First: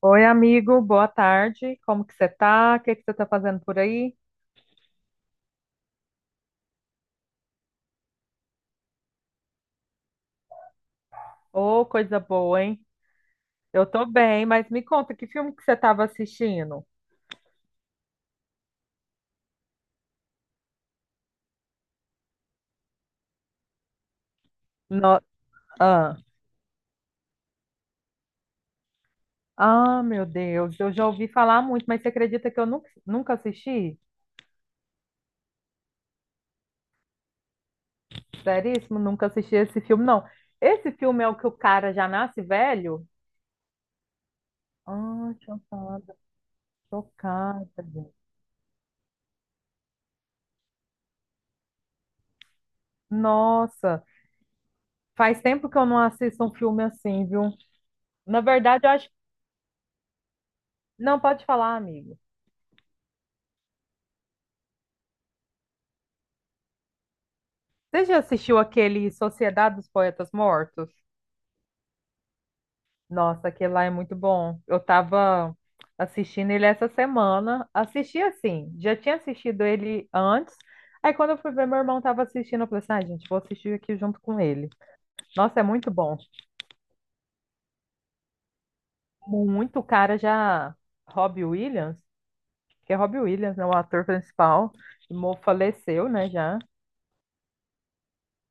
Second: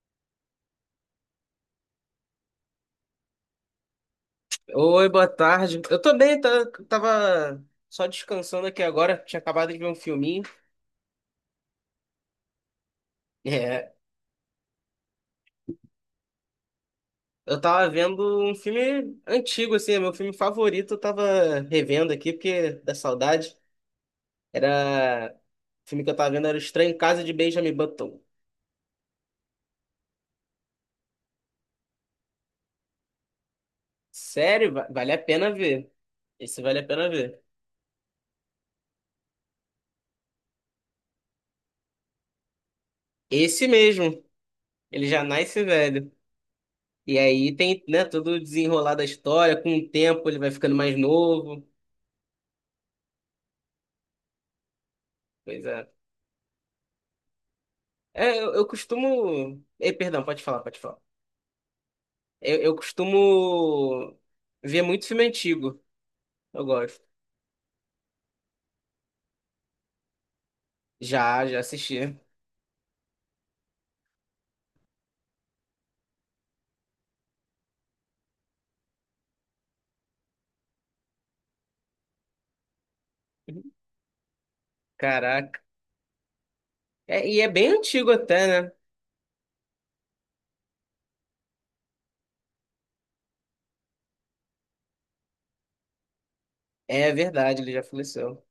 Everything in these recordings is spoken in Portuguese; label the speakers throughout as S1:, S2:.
S1: Oi, amigo, boa tarde. Como que você tá? O que que você tá fazendo por aí?
S2: Oi, boa tarde. Eu também tava só descansando aqui agora, tinha acabado de ver um filminho.
S1: Ô, coisa boa, hein? Eu
S2: É,
S1: tô bem, mas me conta, que filme que você tava assistindo?
S2: eu tava vendo um filme antigo, assim, é meu filme favorito, eu tava revendo aqui, porque da saudade.
S1: No...
S2: Era. O filme que eu
S1: Ah.
S2: tava vendo era O Estranho Caso de Benjamin Button.
S1: Ah, meu Deus, eu já ouvi falar muito, mas você acredita que eu nunca assisti?
S2: Sério, vale a pena ver. Esse vale a pena ver.
S1: Seríssimo, nunca assisti esse filme, não. Esse filme é o que o cara já nasce velho?
S2: Esse mesmo, ele já
S1: Ah,
S2: nasce velho.
S1: chocada,
S2: E aí
S1: chocada,
S2: tem, né,
S1: gente.
S2: todo o desenrolar da história, com o tempo ele vai ficando mais novo.
S1: Nossa, faz
S2: Pois
S1: tempo que eu
S2: é.
S1: não assisto um filme assim, viu?
S2: É,
S1: Na
S2: eu
S1: verdade, eu acho...
S2: costumo. Perdão, pode falar, pode falar.
S1: Não, pode falar, amigo.
S2: Eu costumo ver muito filme antigo. Eu gosto.
S1: Você já assistiu aquele Sociedade dos Poetas Mortos?
S2: Já, já assisti.
S1: Nossa, aquele lá é muito bom. Eu tava assistindo ele essa semana. Assisti assim, já tinha assistido ele antes. Aí quando eu fui ver, meu irmão tava assistindo, eu falei assim, ah, gente, vou assistir aqui junto com ele. Nossa,
S2: Caraca.
S1: é muito bom.
S2: É, e é bem antigo até, né?
S1: Muito cara já... Robbie Williams, que é Robbie Williams, né, o ator principal, faleceu, né, já
S2: É verdade, ele já faleceu.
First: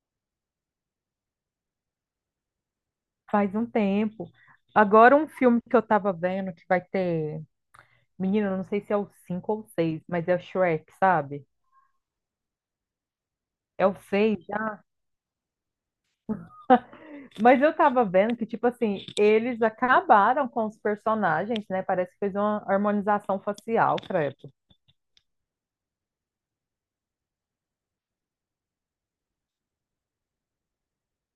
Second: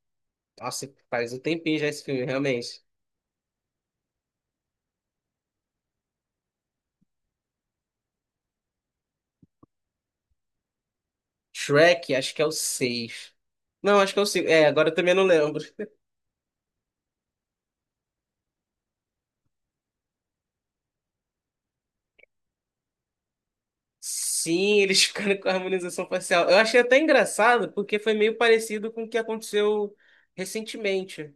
S2: Nossa, faz um tempinho já esse filme, realmente.
S1: faz um tempo. Agora um filme que eu tava vendo que vai ter Menina, eu não sei se é o 5 ou o 6, mas é o Shrek, sabe?
S2: Shrek, acho que é o 6.
S1: É o
S2: Não, acho que é o
S1: 6
S2: 5. É,
S1: já.
S2: agora eu também não lembro.
S1: Mas eu tava vendo que, tipo assim, eles acabaram com os personagens, né? Parece que fez uma harmonização facial, credo.
S2: Sim, eles ficaram com a harmonização facial. Eu achei até engraçado, porque foi meio parecido com o que aconteceu recentemente.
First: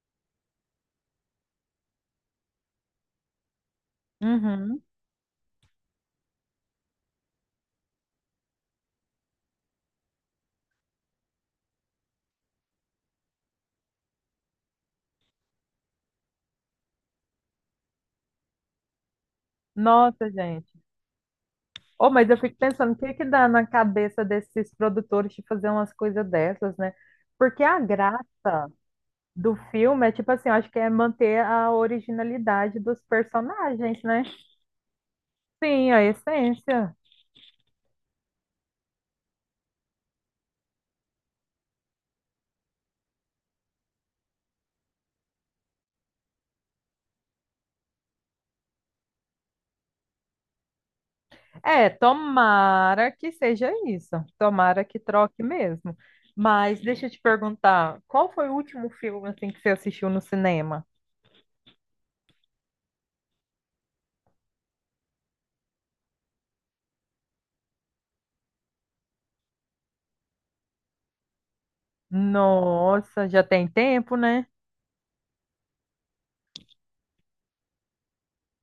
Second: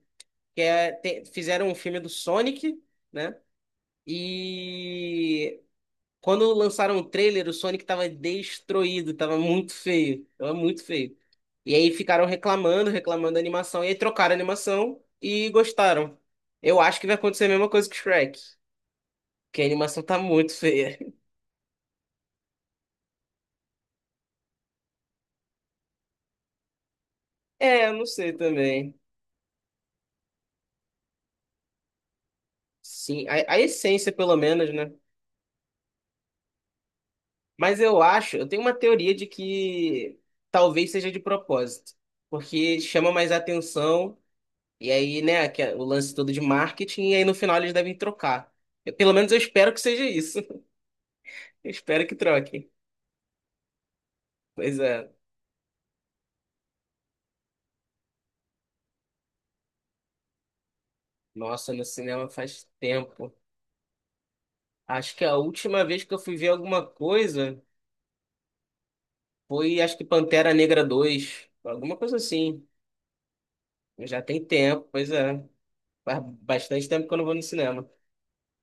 S2: Que é, fizeram um filme do Sonic, né?
S1: Uhum.
S2: E quando lançaram o trailer, o Sonic tava destruído, tava muito feio, tava muito feio. E aí ficaram reclamando, da animação, e aí trocaram a animação e gostaram. Eu acho que vai acontecer a mesma coisa que Shrek, que a animação tá
S1: Nossa,
S2: muito
S1: gente.
S2: feia.
S1: Oh, mas eu fico pensando, o que que dá na cabeça desses produtores de fazer umas coisas dessas, né? Porque a
S2: É, eu não
S1: graça
S2: sei também.
S1: do filme é, tipo assim, eu acho que é manter a originalidade dos
S2: Sim, a
S1: personagens,
S2: essência
S1: né?
S2: pelo menos, né?
S1: Sim, a essência.
S2: Mas eu acho, eu tenho uma teoria de que talvez seja de propósito, porque chama mais atenção e aí, né, que é o lance todo de marketing, e aí no final eles devem trocar. Pelo menos eu espero que seja isso. Eu
S1: É,
S2: espero que troquem.
S1: tomara que seja isso.
S2: Pois
S1: Tomara que
S2: é.
S1: troque mesmo. Mas deixa eu te perguntar, qual foi o último filme assim que você assistiu no cinema?
S2: Nossa, no cinema faz tempo. Acho que a última vez que eu fui ver alguma coisa foi, acho que Pantera Negra 2 alguma coisa assim.
S1: Nossa, já tem tempo,
S2: Já tem
S1: né?
S2: tempo, pois é. Faz bastante tempo que eu não vou no cinema.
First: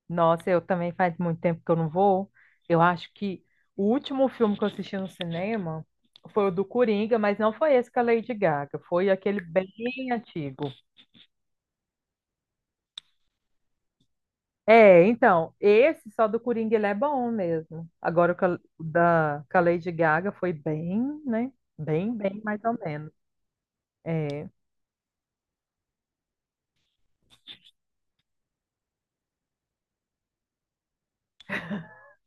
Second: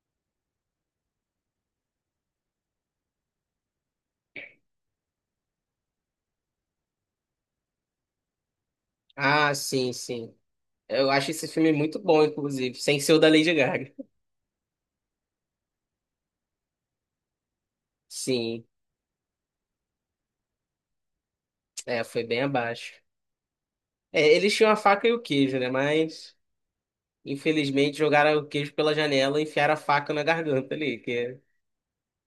S1: Nossa, eu também faz muito tempo que eu não vou. Eu acho que o último filme que eu assisti no cinema foi o do Coringa, mas não foi esse com a Lady Gaga, foi aquele
S2: Ah,
S1: bem
S2: sim, sim.
S1: antigo.
S2: Eu acho esse filme muito bom, inclusive, sem ser o da Lady Gaga.
S1: É, então, esse só do Coringa ele é bom mesmo. Agora o que
S2: Sim,
S1: da com a Lady Gaga foi bem, né?
S2: é,
S1: Bem,
S2: foi
S1: bem,
S2: bem
S1: mais ou
S2: abaixo.
S1: menos.
S2: É,
S1: É.
S2: eles tinham a faca e o queijo, né? Mas infelizmente, jogaram o queijo pela janela e enfiaram a faca na garganta ali, que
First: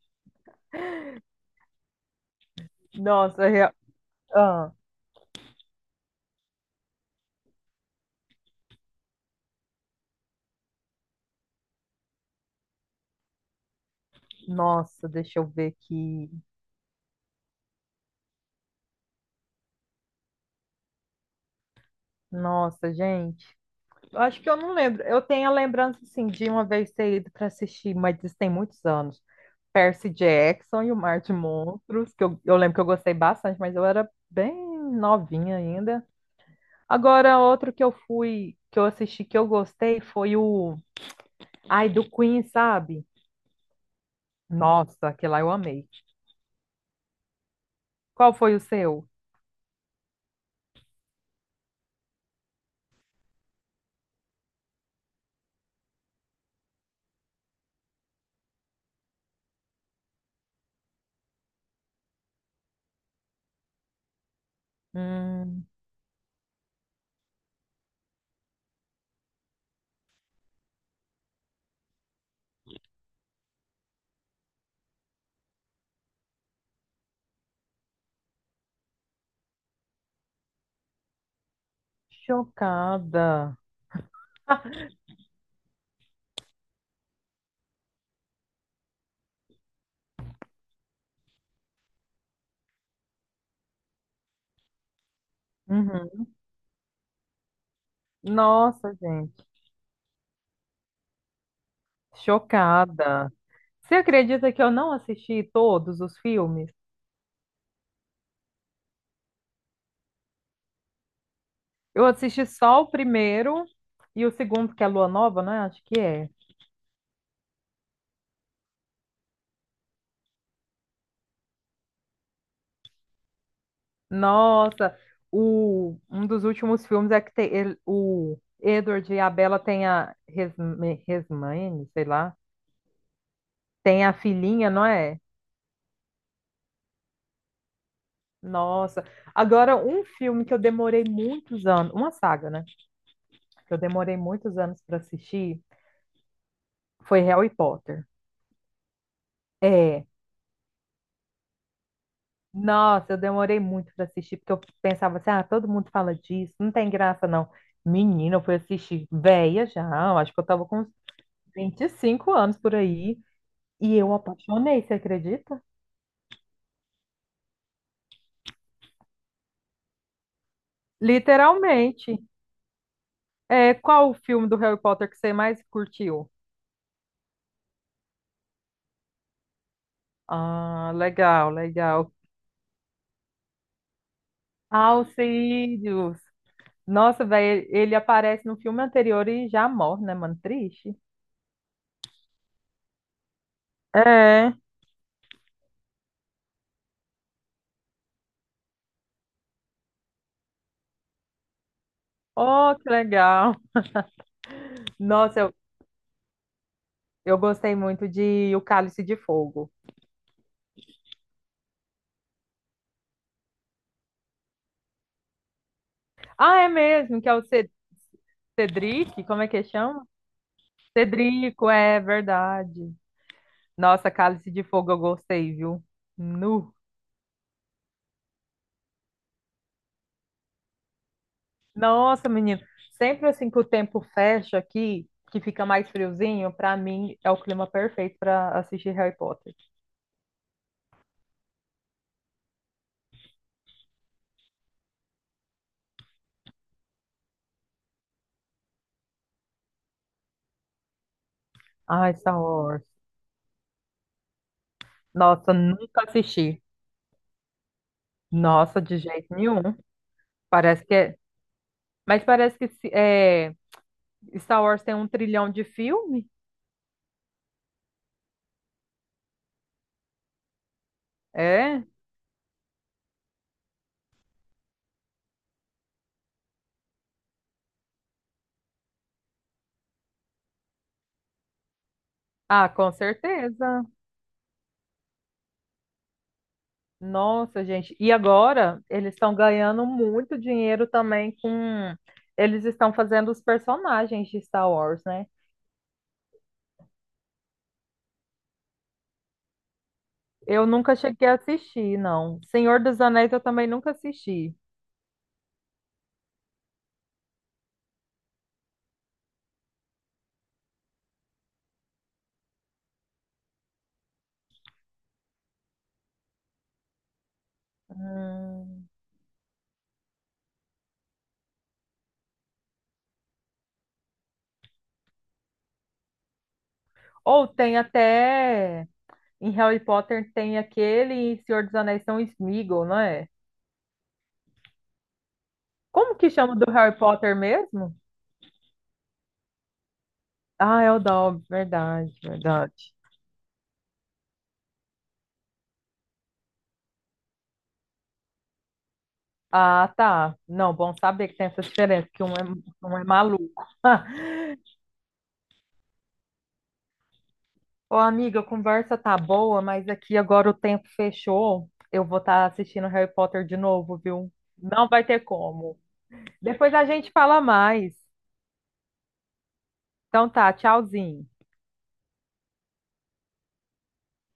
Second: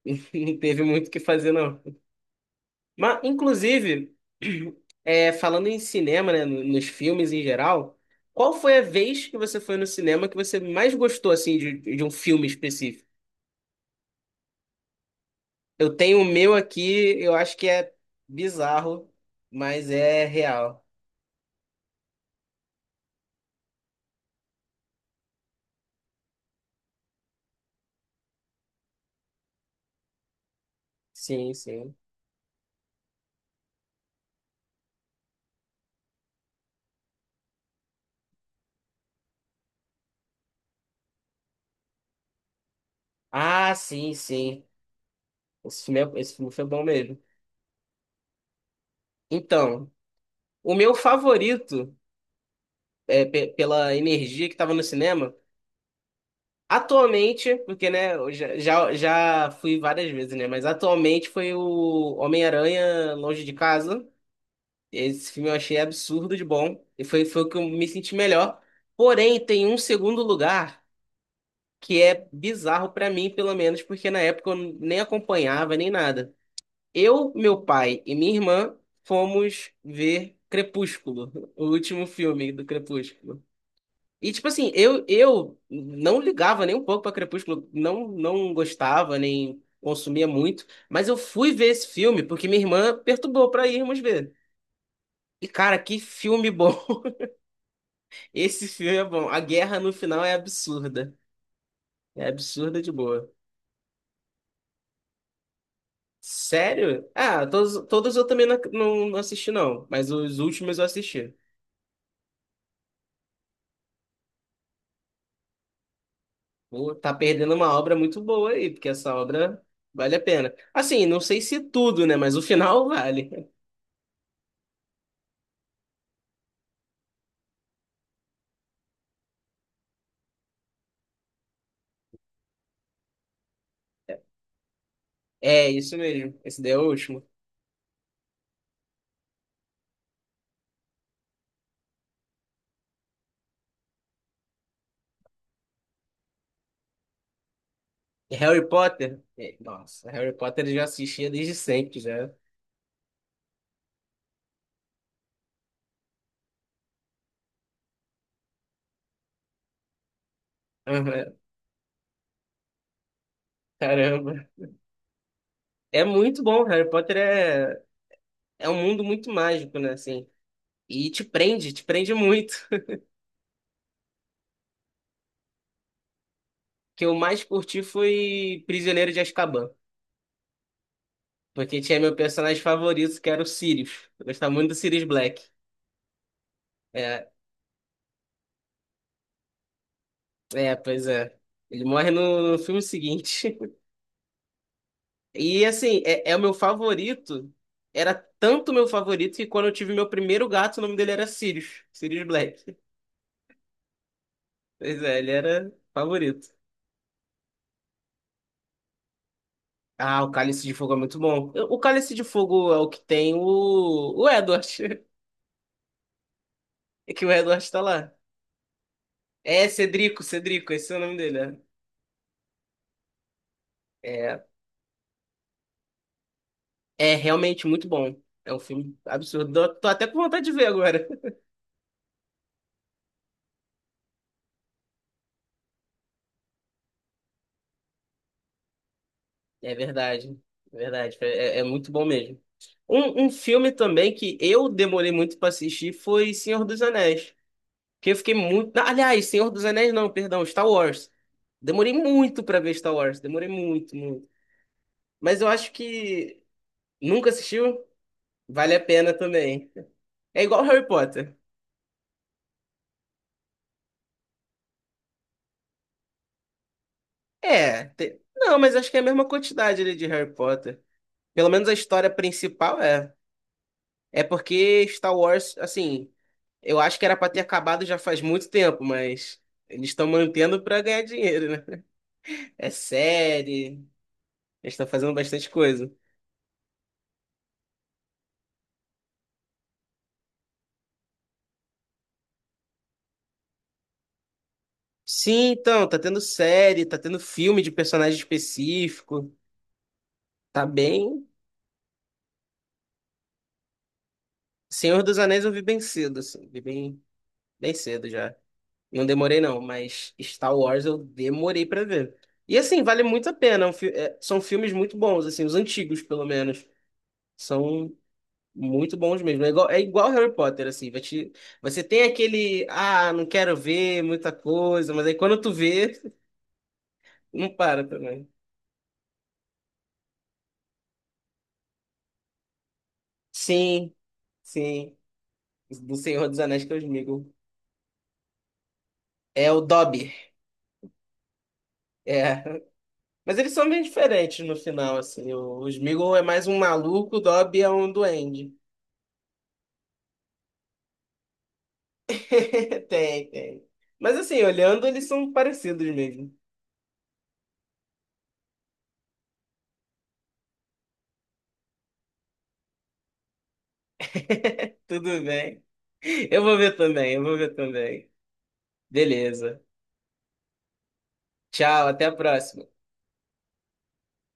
S2: não teve muito o que fazer, não. Mas,
S1: Nossa, rea-
S2: inclusive,
S1: ah,
S2: é, falando em cinema, né, nos filmes em geral, qual foi a vez que você foi no cinema que você mais gostou, assim, de um filme específico?
S1: nossa, deixa eu ver
S2: Eu tenho o
S1: aqui.
S2: meu aqui, eu acho que é bizarro, mas é real.
S1: Nossa, gente. Eu acho que eu não lembro. Eu tenho a lembrança, assim, de uma vez ter ido para assistir, mas isso tem muitos anos. Percy Jackson e o Mar de
S2: Sim, sim.
S1: Monstros, que eu lembro que eu gostei bastante, mas eu era bem novinha ainda. Agora, outro que eu fui, que eu assisti, que eu gostei, foi o. Ai, do Queen, sabe?
S2: Ah, sim, sim.
S1: Nossa, aquele lá eu
S2: Esse
S1: amei.
S2: filme, esse filme foi bom mesmo.
S1: Qual foi o seu?
S2: Então, o meu favorito. Pela energia que estava no cinema. Atualmente, porque né, eu já fui várias vezes, né? Mas atualmente foi o Homem-Aranha Longe de Casa. Esse filme eu
S1: Hum,
S2: achei absurdo de bom. E foi, foi o que eu me senti melhor. Porém, tem um segundo lugar que é bizarro pra mim, pelo menos, porque na época eu nem acompanhava nem nada. Eu, meu pai e minha irmã fomos ver Crepúsculo, o último filme do Crepúsculo.
S1: chocada.
S2: E, tipo assim, eu não ligava nem um pouco pra Crepúsculo, não, não gostava, nem consumia muito, mas eu fui ver esse filme porque minha irmã perturbou pra irmos ver. E, cara, que
S1: Uhum.
S2: filme bom! Esse
S1: Nossa,
S2: filme é bom. A
S1: gente,
S2: guerra no final é absurda. É absurda de boa.
S1: chocada. Você acredita que eu não assisti todos os filmes?
S2: Sério? Ah, todos, todos eu também não, não, não assisti, não, mas os últimos eu assisti.
S1: Eu assisti só o primeiro e o segundo, que é Lua Nova, né? Acho que é.
S2: Pô, tá perdendo uma obra muito boa aí, porque essa obra vale a pena. Assim, não sei se tudo, né, mas o final vale.
S1: Nossa, um dos últimos filmes é que tem, o Edward e a Bella têm a Resmaine, sei lá, tem a filhinha, não é?
S2: É, isso mesmo. Esse daí é o último.
S1: Nossa. Agora, um filme que eu demorei muitos anos, uma saga, né? Que eu demorei muitos anos para assistir foi Harry Potter.
S2: E Harry Potter? É,
S1: É.
S2: nossa, Harry Potter eu já assistia desde sempre, já.
S1: Nossa, eu demorei muito para assistir, porque eu pensava assim, ah, todo mundo fala disso, não tem graça, não. Menina, eu fui assistir velha já, eu acho que eu tava com uns
S2: Aham,
S1: 25 anos por aí. E eu
S2: caramba.
S1: apaixonei, você acredita?
S2: É muito bom. Harry Potter é, é um mundo muito mágico, né? Assim. E te prende
S1: Literalmente.
S2: muito.
S1: É, qual o filme do Harry Potter que você mais curtiu?
S2: O que eu mais curti foi Prisioneiro de Azkaban.
S1: Ah, legal,
S2: Porque tinha
S1: legal.
S2: meu personagem favorito, que era o Sirius. Eu gostava muito do Sirius Black.
S1: Alcídios. Nossa,
S2: É,
S1: velho, ele aparece no filme anterior e já morre, né, mano?
S2: é,
S1: Triste.
S2: pois é. Ele morre no, no filme seguinte.
S1: É.
S2: E assim, é o meu favorito. Era tanto meu favorito que quando eu tive meu primeiro gato, o nome dele era Sirius. Sirius Black.
S1: Oh, que legal.
S2: Pois é, ele
S1: Nossa,
S2: era favorito.
S1: eu gostei muito de O Cálice de Fogo.
S2: Ah, o Cálice de Fogo é muito bom. O Cálice de Fogo é o que tem o Edward.
S1: Ah, é
S2: É
S1: mesmo,
S2: que
S1: que
S2: o
S1: é o
S2: Edward tá lá.
S1: Cedric, como é que
S2: É,
S1: chama?
S2: Cedrico, Cedrico, esse é o nome dele, né?
S1: Cedrico, é verdade. Nossa,
S2: É,
S1: Cálice de Fogo eu gostei, viu? Nu.
S2: é realmente muito bom. É um filme absurdo. Tô até com vontade de ver agora.
S1: Nossa, menino, sempre assim que o tempo fecha aqui, que fica mais friozinho, pra mim é o clima perfeito pra assistir Harry Potter.
S2: É verdade, é verdade. É, é muito bom mesmo. Um filme também que eu demorei muito pra assistir foi Senhor dos Anéis. Que eu fiquei muito. Ah, aliás, Senhor dos Anéis não, perdão, Star Wars. Demorei
S1: Ai, Star
S2: muito pra ver
S1: Wars.
S2: Star Wars. Demorei muito, muito. Mas eu
S1: Nossa,
S2: acho
S1: nunca
S2: que
S1: assisti.
S2: nunca assistiu, vale a
S1: Nossa, de
S2: pena
S1: jeito nenhum.
S2: também. É igual
S1: Parece
S2: Harry
S1: que é.
S2: Potter.
S1: Mas parece que se- é... Star Wars tem um trilhão de filme?
S2: É. Não, mas acho que é a mesma quantidade ali de Harry Potter. Pelo menos a
S1: É?
S2: história principal é. É porque Star Wars, assim, eu acho que era pra ter acabado já faz muito tempo, mas eles estão mantendo pra ganhar dinheiro, né?
S1: Ah,
S2: É
S1: com
S2: série,
S1: certeza.
S2: eles estão fazendo bastante coisa.
S1: Nossa, gente. E agora eles estão ganhando muito dinheiro também com. Eles estão fazendo os personagens de Star Wars, né?
S2: Sim, então, tá tendo série, tá tendo filme de personagem específico, tá
S1: Eu nunca
S2: bem.
S1: cheguei a assistir, não. Senhor dos Anéis eu também nunca assisti.
S2: Senhor dos Anéis eu vi bem cedo, assim, vi bem, bem cedo já. Não demorei não, mas Star Wars eu demorei pra ver. E assim, vale muito a pena, é um são filmes muito bons, assim, os antigos pelo menos. São
S1: Hum.
S2: muito bons mesmo. É igual Harry Potter, assim. Você tem aquele, ah, não quero ver muita coisa, mas aí quando tu vê,
S1: Ou
S2: não
S1: tem
S2: para também.
S1: até em Harry Potter tem aquele e Senhor dos Anéis são Sméagol, não é?
S2: Sim, sim. Do
S1: Como
S2: Senhor
S1: que
S2: dos
S1: chama
S2: Anéis
S1: do
S2: que eu
S1: Harry
S2: digo.
S1: Potter mesmo?
S2: É o Dobby.
S1: Ah, é o Dobby, verdade,
S2: É.
S1: verdade.
S2: Mas eles são bem diferentes no final, assim. O Sméagol é mais um maluco, o Dobby é um duende.
S1: Ah, tá. Não, bom saber que tem essa diferença, que um é
S2: Tem, tem.
S1: maluco.
S2: Mas assim, olhando, eles são parecidos mesmo.
S1: Ô, amiga, a conversa tá boa, mas aqui agora o tempo fechou. Eu vou estar assistindo Harry Potter de novo, viu? Não vai ter
S2: Tudo bem.
S1: como.
S2: Eu vou
S1: Depois
S2: ver
S1: a gente
S2: também, eu vou
S1: fala
S2: ver
S1: mais.
S2: também. Beleza.
S1: Então tá, tchauzinho.
S2: Tchau, até a próxima.